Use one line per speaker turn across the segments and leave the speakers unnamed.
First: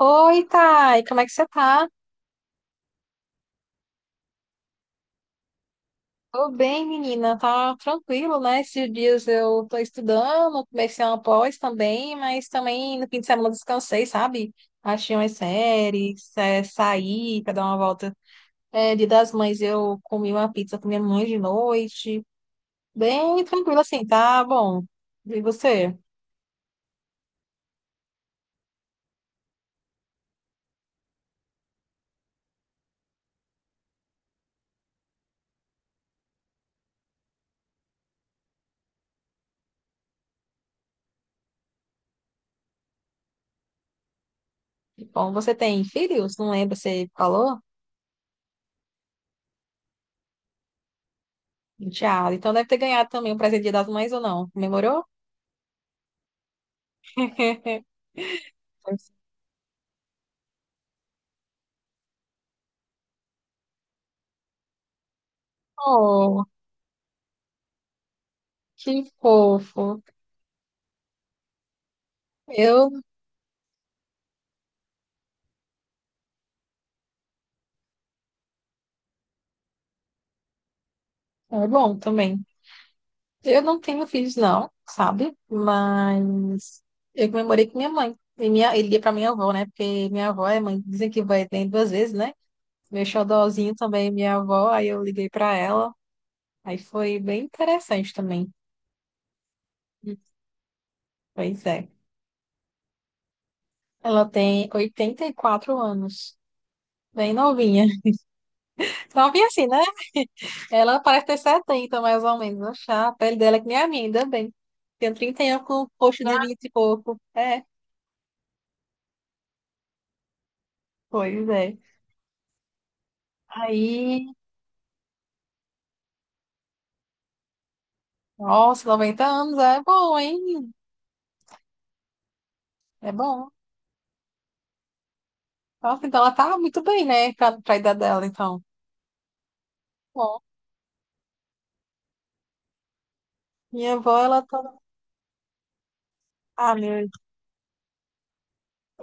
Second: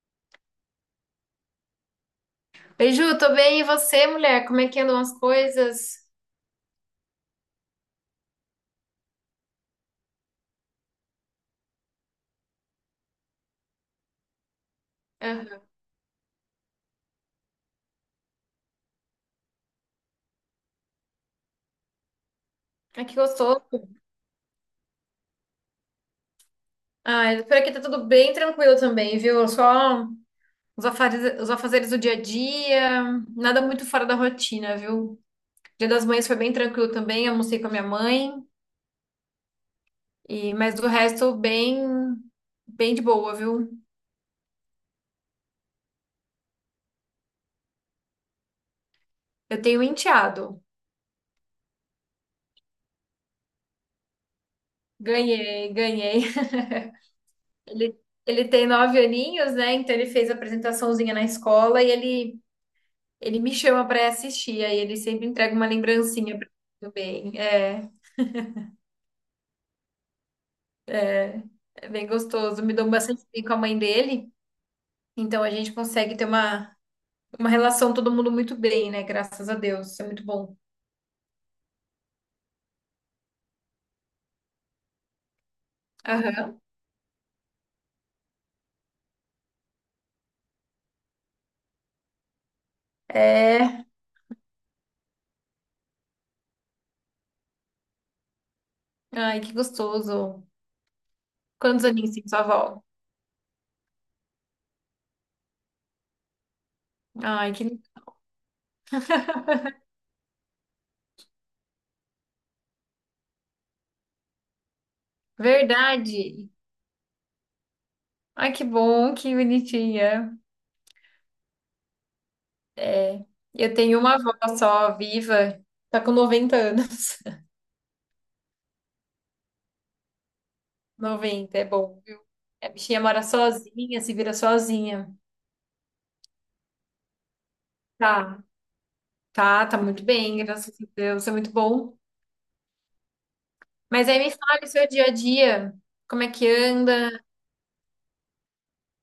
Oi, Thay, como é que você tá?
Oi, Ju, tô bem. E você, mulher? Como é que andam as coisas?
Tô bem, menina, tá tranquilo, né? Esses dias eu tô estudando, comecei uma pós também, mas também no fim de semana eu descansei, sabe? Achei umas
Aham.
séries, saí pra dar uma volta. É, Dia das Mães eu comi uma pizza com minha mãe de noite,
Ai, que
bem
gostoso.
tranquilo assim, tá bom. E você?
Ai, por aqui tá tudo bem tranquilo também, viu? Só os afazeres do dia a dia, nada muito fora da rotina, viu? Dia das Mães foi bem tranquilo também, almocei com a minha mãe, e mas do resto, bem de boa, viu?
Bom, você tem filhos? Não lembro, você falou?
Eu tenho um enteado.
Tiago, então deve ter ganhado também o presente de Dia das Mães ou não? Comemorou?
Ganhei. Ele, ele tem nove aninhos, né? Então ele fez a apresentaçãozinha na escola e ele me chama pra assistir, aí ele sempre entrega uma lembrancinha
Oh,
pra mim bem. É,
que fofo.
é bem gostoso. Me
Eu,
dou bastante bem com a mãe dele, então a gente consegue ter uma relação todo mundo muito bem, né? Graças a Deus, isso é muito bom.
é bom também. Eu não tenho filhos, não, sabe?
Aham.
Mas eu comemorei com minha mãe. E minha, ele ia pra minha avó, né? Porque minha avó é mãe, dizem que vai tem duas vezes, né? Meu xodózinho
É.
também, é minha avó, aí eu liguei pra ela. Aí foi bem interessante também.
Ai, que gostoso.
Pois
Quantos
é.
aninhos tem sua avó?
Ela tem 84 anos. Bem
Ai, que
novinha. Novinha assim, né? Ela parece ter 70 mais ou menos. Achar a pele dela é que nem a minha, ainda bem. Tenho 30 anos com o rosto de
verdade.
vinte e pouco. É,
Ai, que bom, que bonitinha.
pois é.
É, eu tenho uma
Aí,
avó só viva, tá com 90 anos.
nossa, 90 anos é bom, hein?
Noventa é bom, viu? A bichinha
É
mora
bom.
sozinha, se vira sozinha.
Nossa, então ela tá muito bem, né? Pra, pra idade dela,
Tá,
então.
tá muito
Bom,
bem, graças a Deus, é muito bom.
minha
Mas
avó,
aí me
ela
fala o
tá.
seu dia a dia, como é que
Ah, meu.
anda?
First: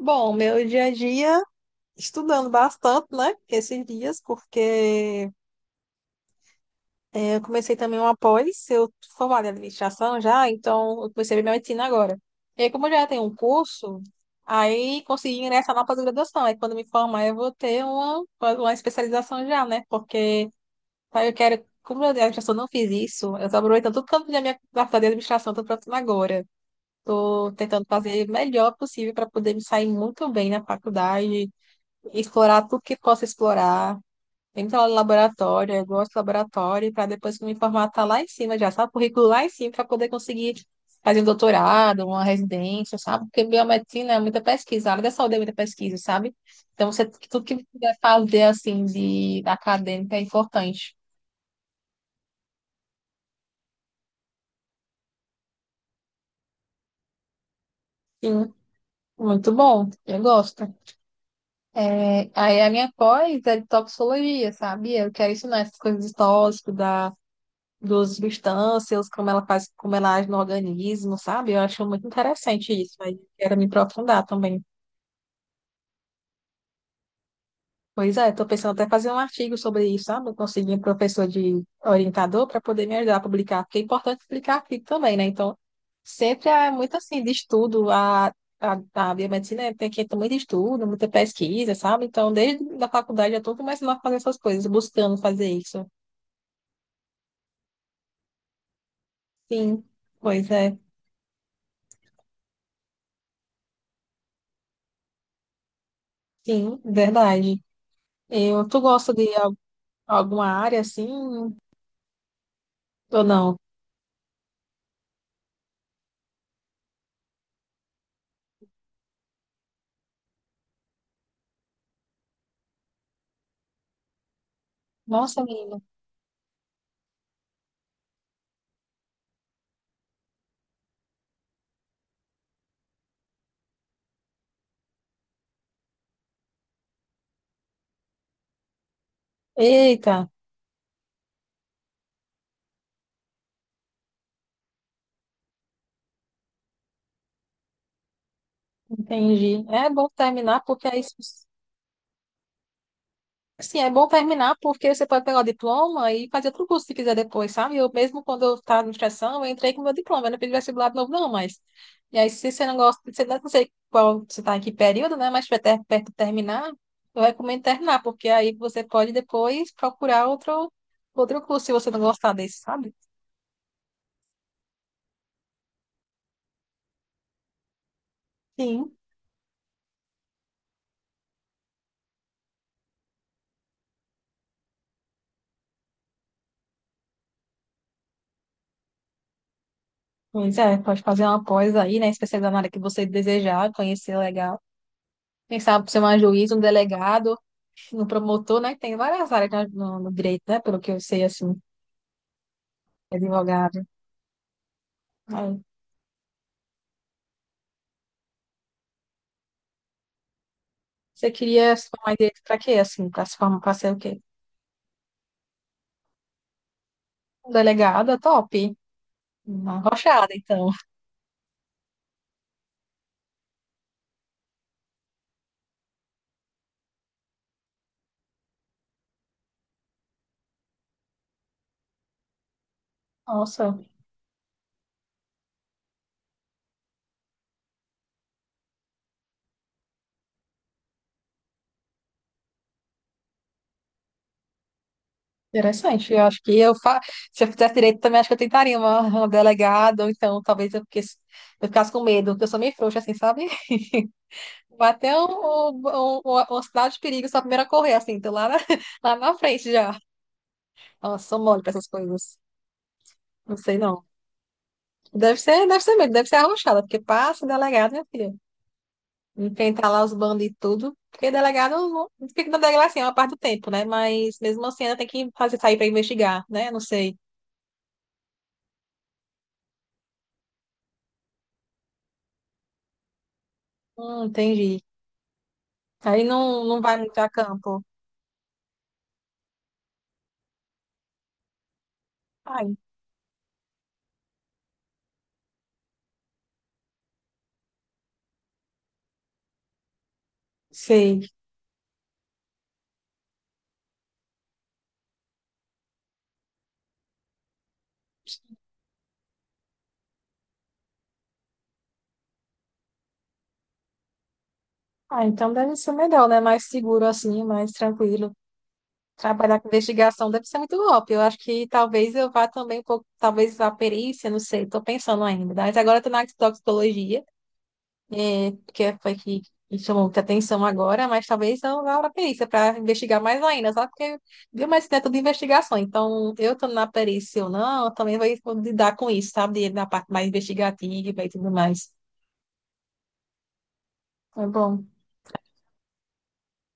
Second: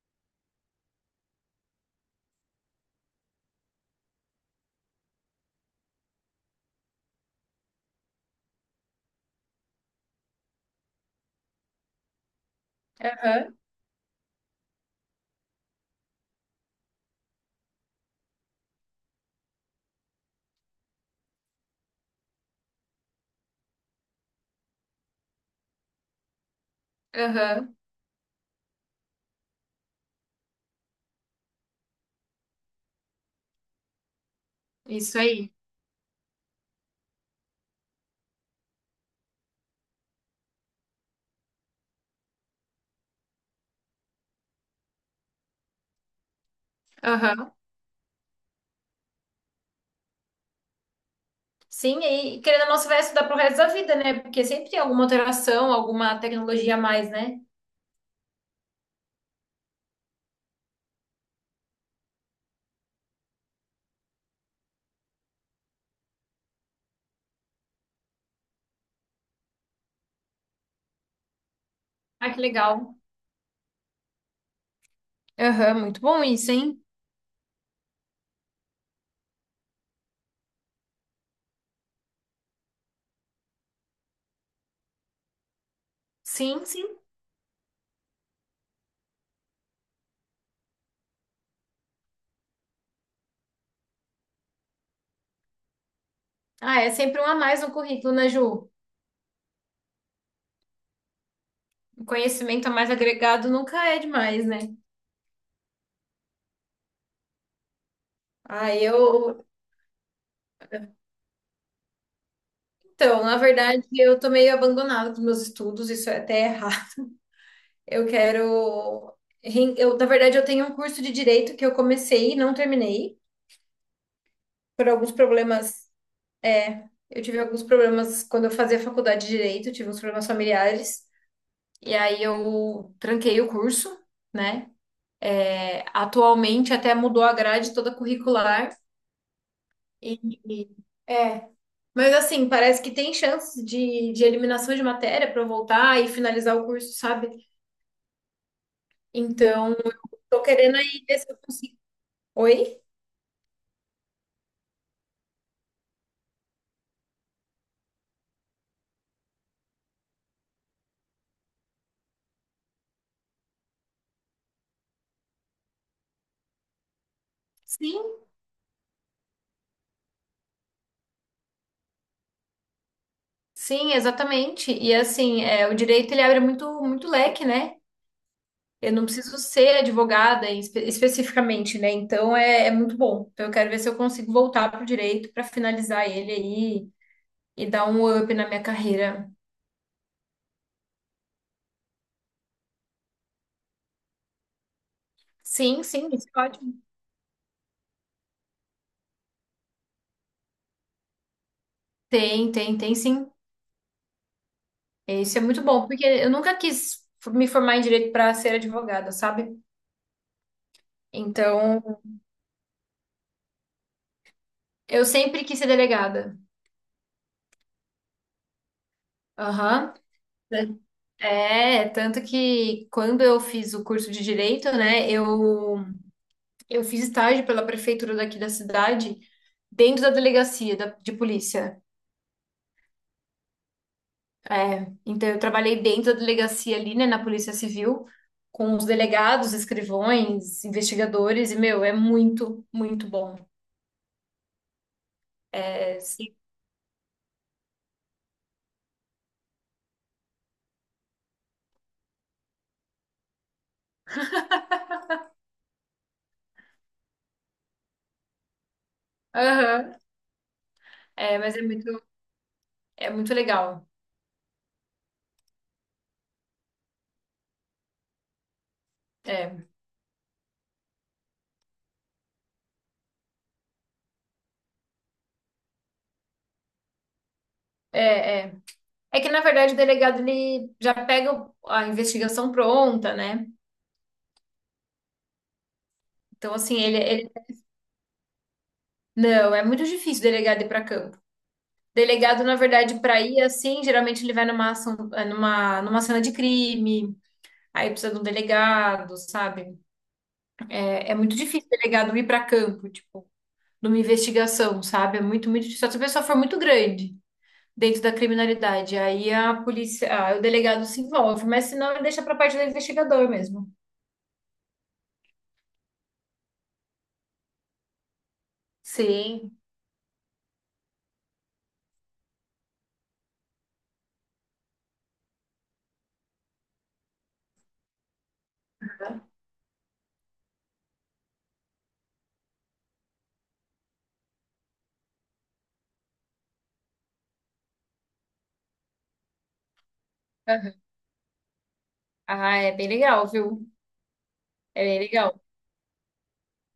Bom, meu dia a dia, estudando bastante, né? Esses dias, porque eu comecei também uma pós, eu tô formada em administração já, então eu comecei a medicina agora. E aí, como eu já tenho um
Aham,
curso, aí consegui ingressar na pós-graduação. Aí quando me formar eu vou ter uma especialização já, né? Porque aí eu quero, como eu já só não fiz isso, eu tô aproveitando tudo que eu da minha faculdade de administração, tô aproveitando agora. Tô
aham,
tentando fazer o melhor possível para poder me sair muito bem na faculdade, explorar tudo que posso explorar. Tem que no
isso aí.
laboratório, eu gosto do laboratório, para depois que eu me formar, tá lá em cima já, sabe? O currículo lá em cima, para poder conseguir fazer um doutorado, uma residência, sabe? Porque biomedicina é muita pesquisa, a área da saúde é muita pesquisa, sabe? Então, você, tudo que
Aham.
você puder fazer, assim, de acadêmica é importante.
Sim, e querendo ou não, você vai estudar pro resto da vida, né? Porque sempre tem alguma alteração, alguma tecnologia a mais, né?
Sim, muito bom, eu gosto. É, aí a minha pós é de toxicologia, sabe? Eu quero ensinar essas coisas de tóxico, da dos substâncias, como ela faz, como ela age no organismo, sabe? Eu acho muito
Ah, que
interessante
legal.
isso, mas quero me aprofundar também.
Aham, muito bom isso, hein?
Pois é, estou pensando até fazer um artigo sobre isso, sabe? Conseguir um professor de orientador para poder me ajudar a publicar, porque é importante publicar artigo também, né? Então, sempre
Sim,
é
sim.
muito assim, de estudo, a biomedicina tem que ter muito estudo, muita pesquisa, sabe? Então, desde a faculdade eu estou começando a fazer essas coisas, buscando fazer isso.
Ah, é sempre um a mais no currículo, né, Ju?
Sim, pois é,
O conhecimento a mais agregado nunca é demais, né?
sim, verdade. Eu,
Ah,
tu gosta de
eu.
alguma área assim?
Então,
Ou
na
não?
verdade, eu tô meio abandonada dos meus estudos, isso é até errado. Eu quero. Ren- Eu, Na verdade, eu tenho um curso de direito que eu comecei e não terminei, por alguns
Nossa, menina.
problemas. É, eu tive alguns problemas quando eu fazia faculdade de direito, tive uns problemas familiares, e aí eu tranquei o curso, né? É, atualmente até mudou a grade toda curricular.
Eita,
E, é. Mas assim, parece que tem chance de eliminação de matéria para eu voltar e finalizar o curso, sabe?
entendi.
Então,
É bom
tô
terminar
querendo
porque é
aí
isso.
ver se eu consigo. Oi?
Sim, é bom terminar porque você pode pegar o diploma e fazer outro curso se quiser depois, sabe? Eu mesmo quando eu estava na administração, eu entrei com meu diploma, eu não pedi vestibular de novo, não, mas. E aí, se você não gosta, você não sei qual você está em que período, né? Mas se tiver perto de terminar, eu recomendo terminar,
Sim,
porque aí você pode depois procurar outro curso se você não gostar desse, sabe?
sim, exatamente. E assim, é, o direito ele abre muito leque, né? Eu
Sim.
não preciso ser advogada especificamente, né? Então é, é muito bom. Então eu quero ver se eu consigo voltar pro direito para finalizar ele aí e dar um up na minha carreira.
Pois é, pode fazer uma pós aí, né? Especializar na área que você desejar, conhecer legal. Quem
Sim,
sabe ser
sim,
um
isso é
juiz, um
ótimo.
delegado, um promotor, né? Tem várias áreas no direito, né? Pelo que eu sei, assim,
Tem, tem, tem sim.
advogado.
É, isso é
Aí,
muito bom, porque eu nunca quis me formar em direito para ser advogada, sabe?
você queria se
Então,
formar em direito pra quê, assim? Pra se formar, pra ser o quê?
eu sempre quis ser delegada.
Um delegado é top. Uma
Aham.
rochada, então.
É, tanto que quando eu fiz o curso de direito, né, eu fiz estágio pela prefeitura daqui da cidade, dentro da delegacia de polícia.
Nossa,
É, então, eu trabalhei dentro da delegacia ali, né, na Polícia Civil, com os delegados, escrivões, investigadores, e, meu, é muito bom. É,
interessante. Eu
sim.
acho que eu fa... se eu fizesse direito também, acho que eu tentaria uma delegada, ou então talvez fiquesse- eu ficasse com medo, porque eu sou meio frouxa, assim, sabe? Bateu o sinal de perigo, sou a primeira a correr, assim, tô lá na, lá na frente já. Nossa, sou
É, mas
mole
é
pra essas
muito,
coisas.
É muito
Não sei
legal.
não. Deve ser mesmo, deve ser arrochada, porque passa delegado, minha filha.
É,
Enfrentar lá os bandos e tudo. Porque delegado não- fica na delegacia uma parte do tempo, né? Mas mesmo assim ainda tem que fazer sair pra investigar, né? Não sei.
é, é. É que, na verdade, o delegado, ele já pega a investigação pronta, né?
Entendi. Aí
Então,
não,
assim,
não vai muito a campo.
Não, é muito difícil o delegado ir para campo. Delegado, na
Ai,
verdade, para ir, assim, geralmente ele vai numa ação, é, numa cena de crime, aí precisa de um delegado, sabe? É, é
sei.
muito difícil o delegado ir para campo, tipo, numa investigação, sabe? É muito, muito difícil. Só se a pessoa for muito grande dentro da criminalidade. Aí a polícia, ah, o delegado se envolve, mas se não deixa para parte do investigador mesmo.
Ah, então deve ser melhor, né? Mais seguro assim, mais tranquilo.
Sim.
Trabalhar com investigação deve ser muito golpe. Eu acho que talvez eu vá também um pouco, talvez a perícia, não sei, estou pensando ainda. Mas agora estou na toxicologia, foi que me chamou muita atenção agora, mas talvez eu vá para a perícia para investigar mais ainda, sabe? Porque biomedicina é tudo investigação, então eu estou na perícia ou não, eu também vou lidar com isso, sabe? Na parte mais
Aham.
investigativa e tudo mais.
Ah, é bem legal, viu?
É bom,
É bem legal.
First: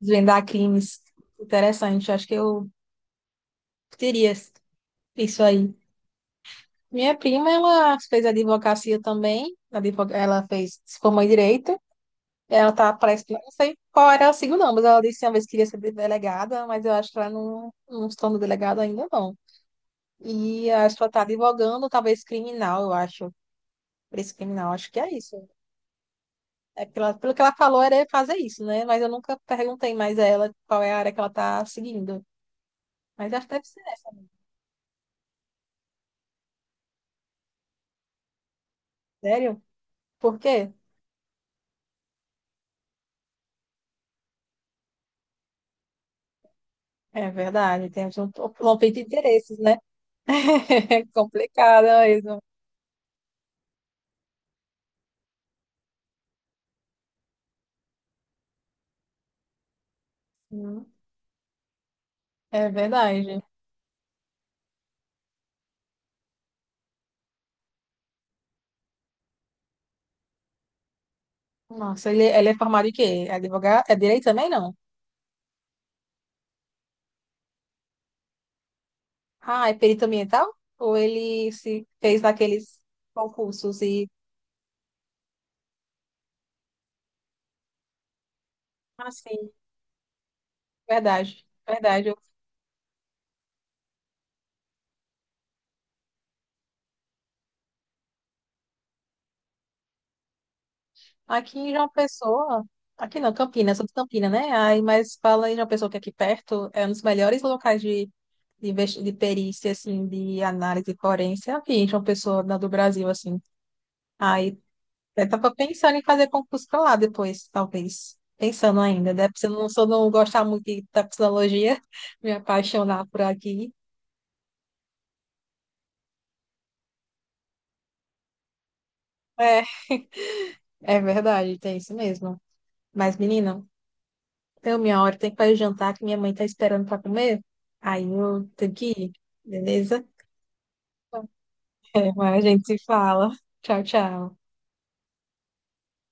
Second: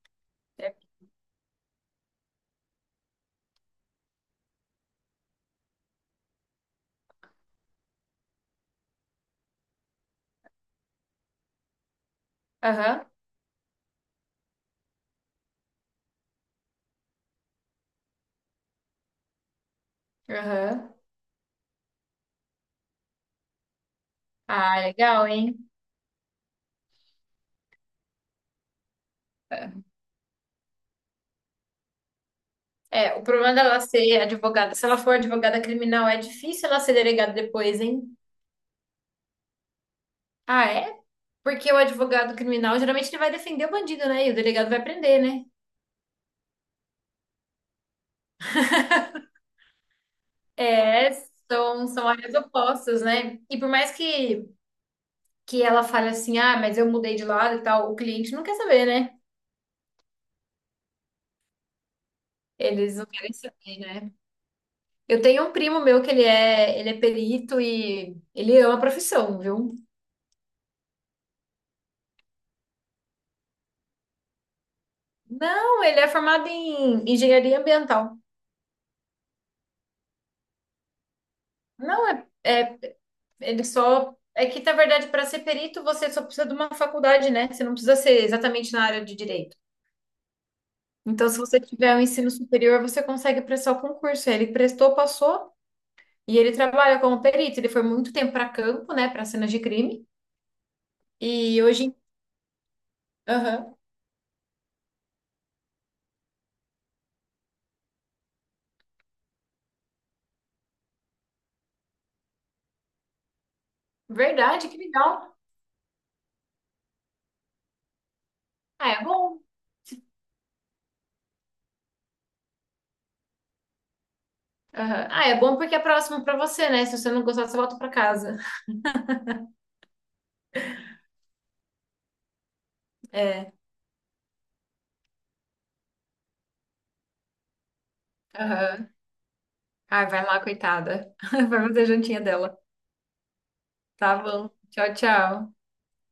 desvendar
É.
crimes, interessante, acho que eu teria isso aí. Minha prima, ela fez advocacia também. Advo- ela fez, se formou em direito. Ela tá,
Aham,
parece que, não sei qual era o signo, não, mas ela disse uma vez que queria ser delegada, mas eu acho que ela não está no delegado ainda, não. E
aham.
acho que ela tá advogando, talvez criminal, eu acho. Preço criminal,
Ah,
acho que é
legal,
isso.
hein?
É pela, pelo que ela falou, era fazer isso, né? Mas eu nunca
É,
perguntei mais a ela qual é a área que ela tá seguindo.
é, o
Mas acho
problema
que deve
dela
ser essa,
ser advogada, se ela for advogada criminal, é difícil ela ser delegada depois, hein?
sério? Por
Ah,
quê?
é? Porque o advogado criminal, geralmente ele vai defender o bandido, né? E o delegado vai prender, né?
É verdade, temos um conflito de interesses, né? É
É,
complicado
são áreas
mesmo.
opostas, né? E por mais que ela fale assim, ah, mas eu mudei de lado e tal, o cliente não quer saber, né?
Hum, É
Eles não querem
verdade.
saber, né? Eu tenho um primo meu que ele é perito e ele ama a profissão, viu?
Nossa, ele é formado em quê? É advogado? É direito também, não?
Não, ele é formado em engenharia ambiental.
Ah, é perito ambiental? Ou ele se
Não,
fez
é, é
naqueles
ele
concursos e...
só é que Na verdade, para ser perito você só precisa de uma faculdade, né? Você não precisa ser exatamente na área
Ah,
de
sim,
direito. Então, se
verdade,
você tiver um
verdade. Eu-
ensino superior, você consegue prestar o concurso. Ele prestou, passou e ele trabalha como perito. Ele foi muito tempo para campo, né, para cenas de crime.
aqui
E
em João
hoje.
Pessoa... Aqui não, Campinas,
Aham.
sou de Campinas, né? Aí, mas fala em João Pessoa que aqui perto é um dos melhores locais de, investi- de perícia, assim, de análise forense. Aqui em João Pessoa, na- do Brasil, assim. Aí
Verdade, que
eu
legal.
tava pensando em fazer concurso pra lá depois, talvez. Pensando
Ah, é
ainda, né?
bom.
Se eu não gostar muito de- da psicologia, me apaixonar por aqui.
Aham. Ah, é bom porque é próximo pra você, né? Se você não gostar, você volta pra casa.
É, é verdade, tem isso mesmo. Mas,
É.
menina, deu minha hora, tem que fazer jantar que minha mãe tá esperando pra comer. Aí eu tenho que
Aham.
ir, beleza?
Ai, vai lá, coitada. Vai fazer a
É,
jantinha
Mas a
dela.
gente se fala. Tchau,
Tá
tchau.
bom. Tchau, tchau.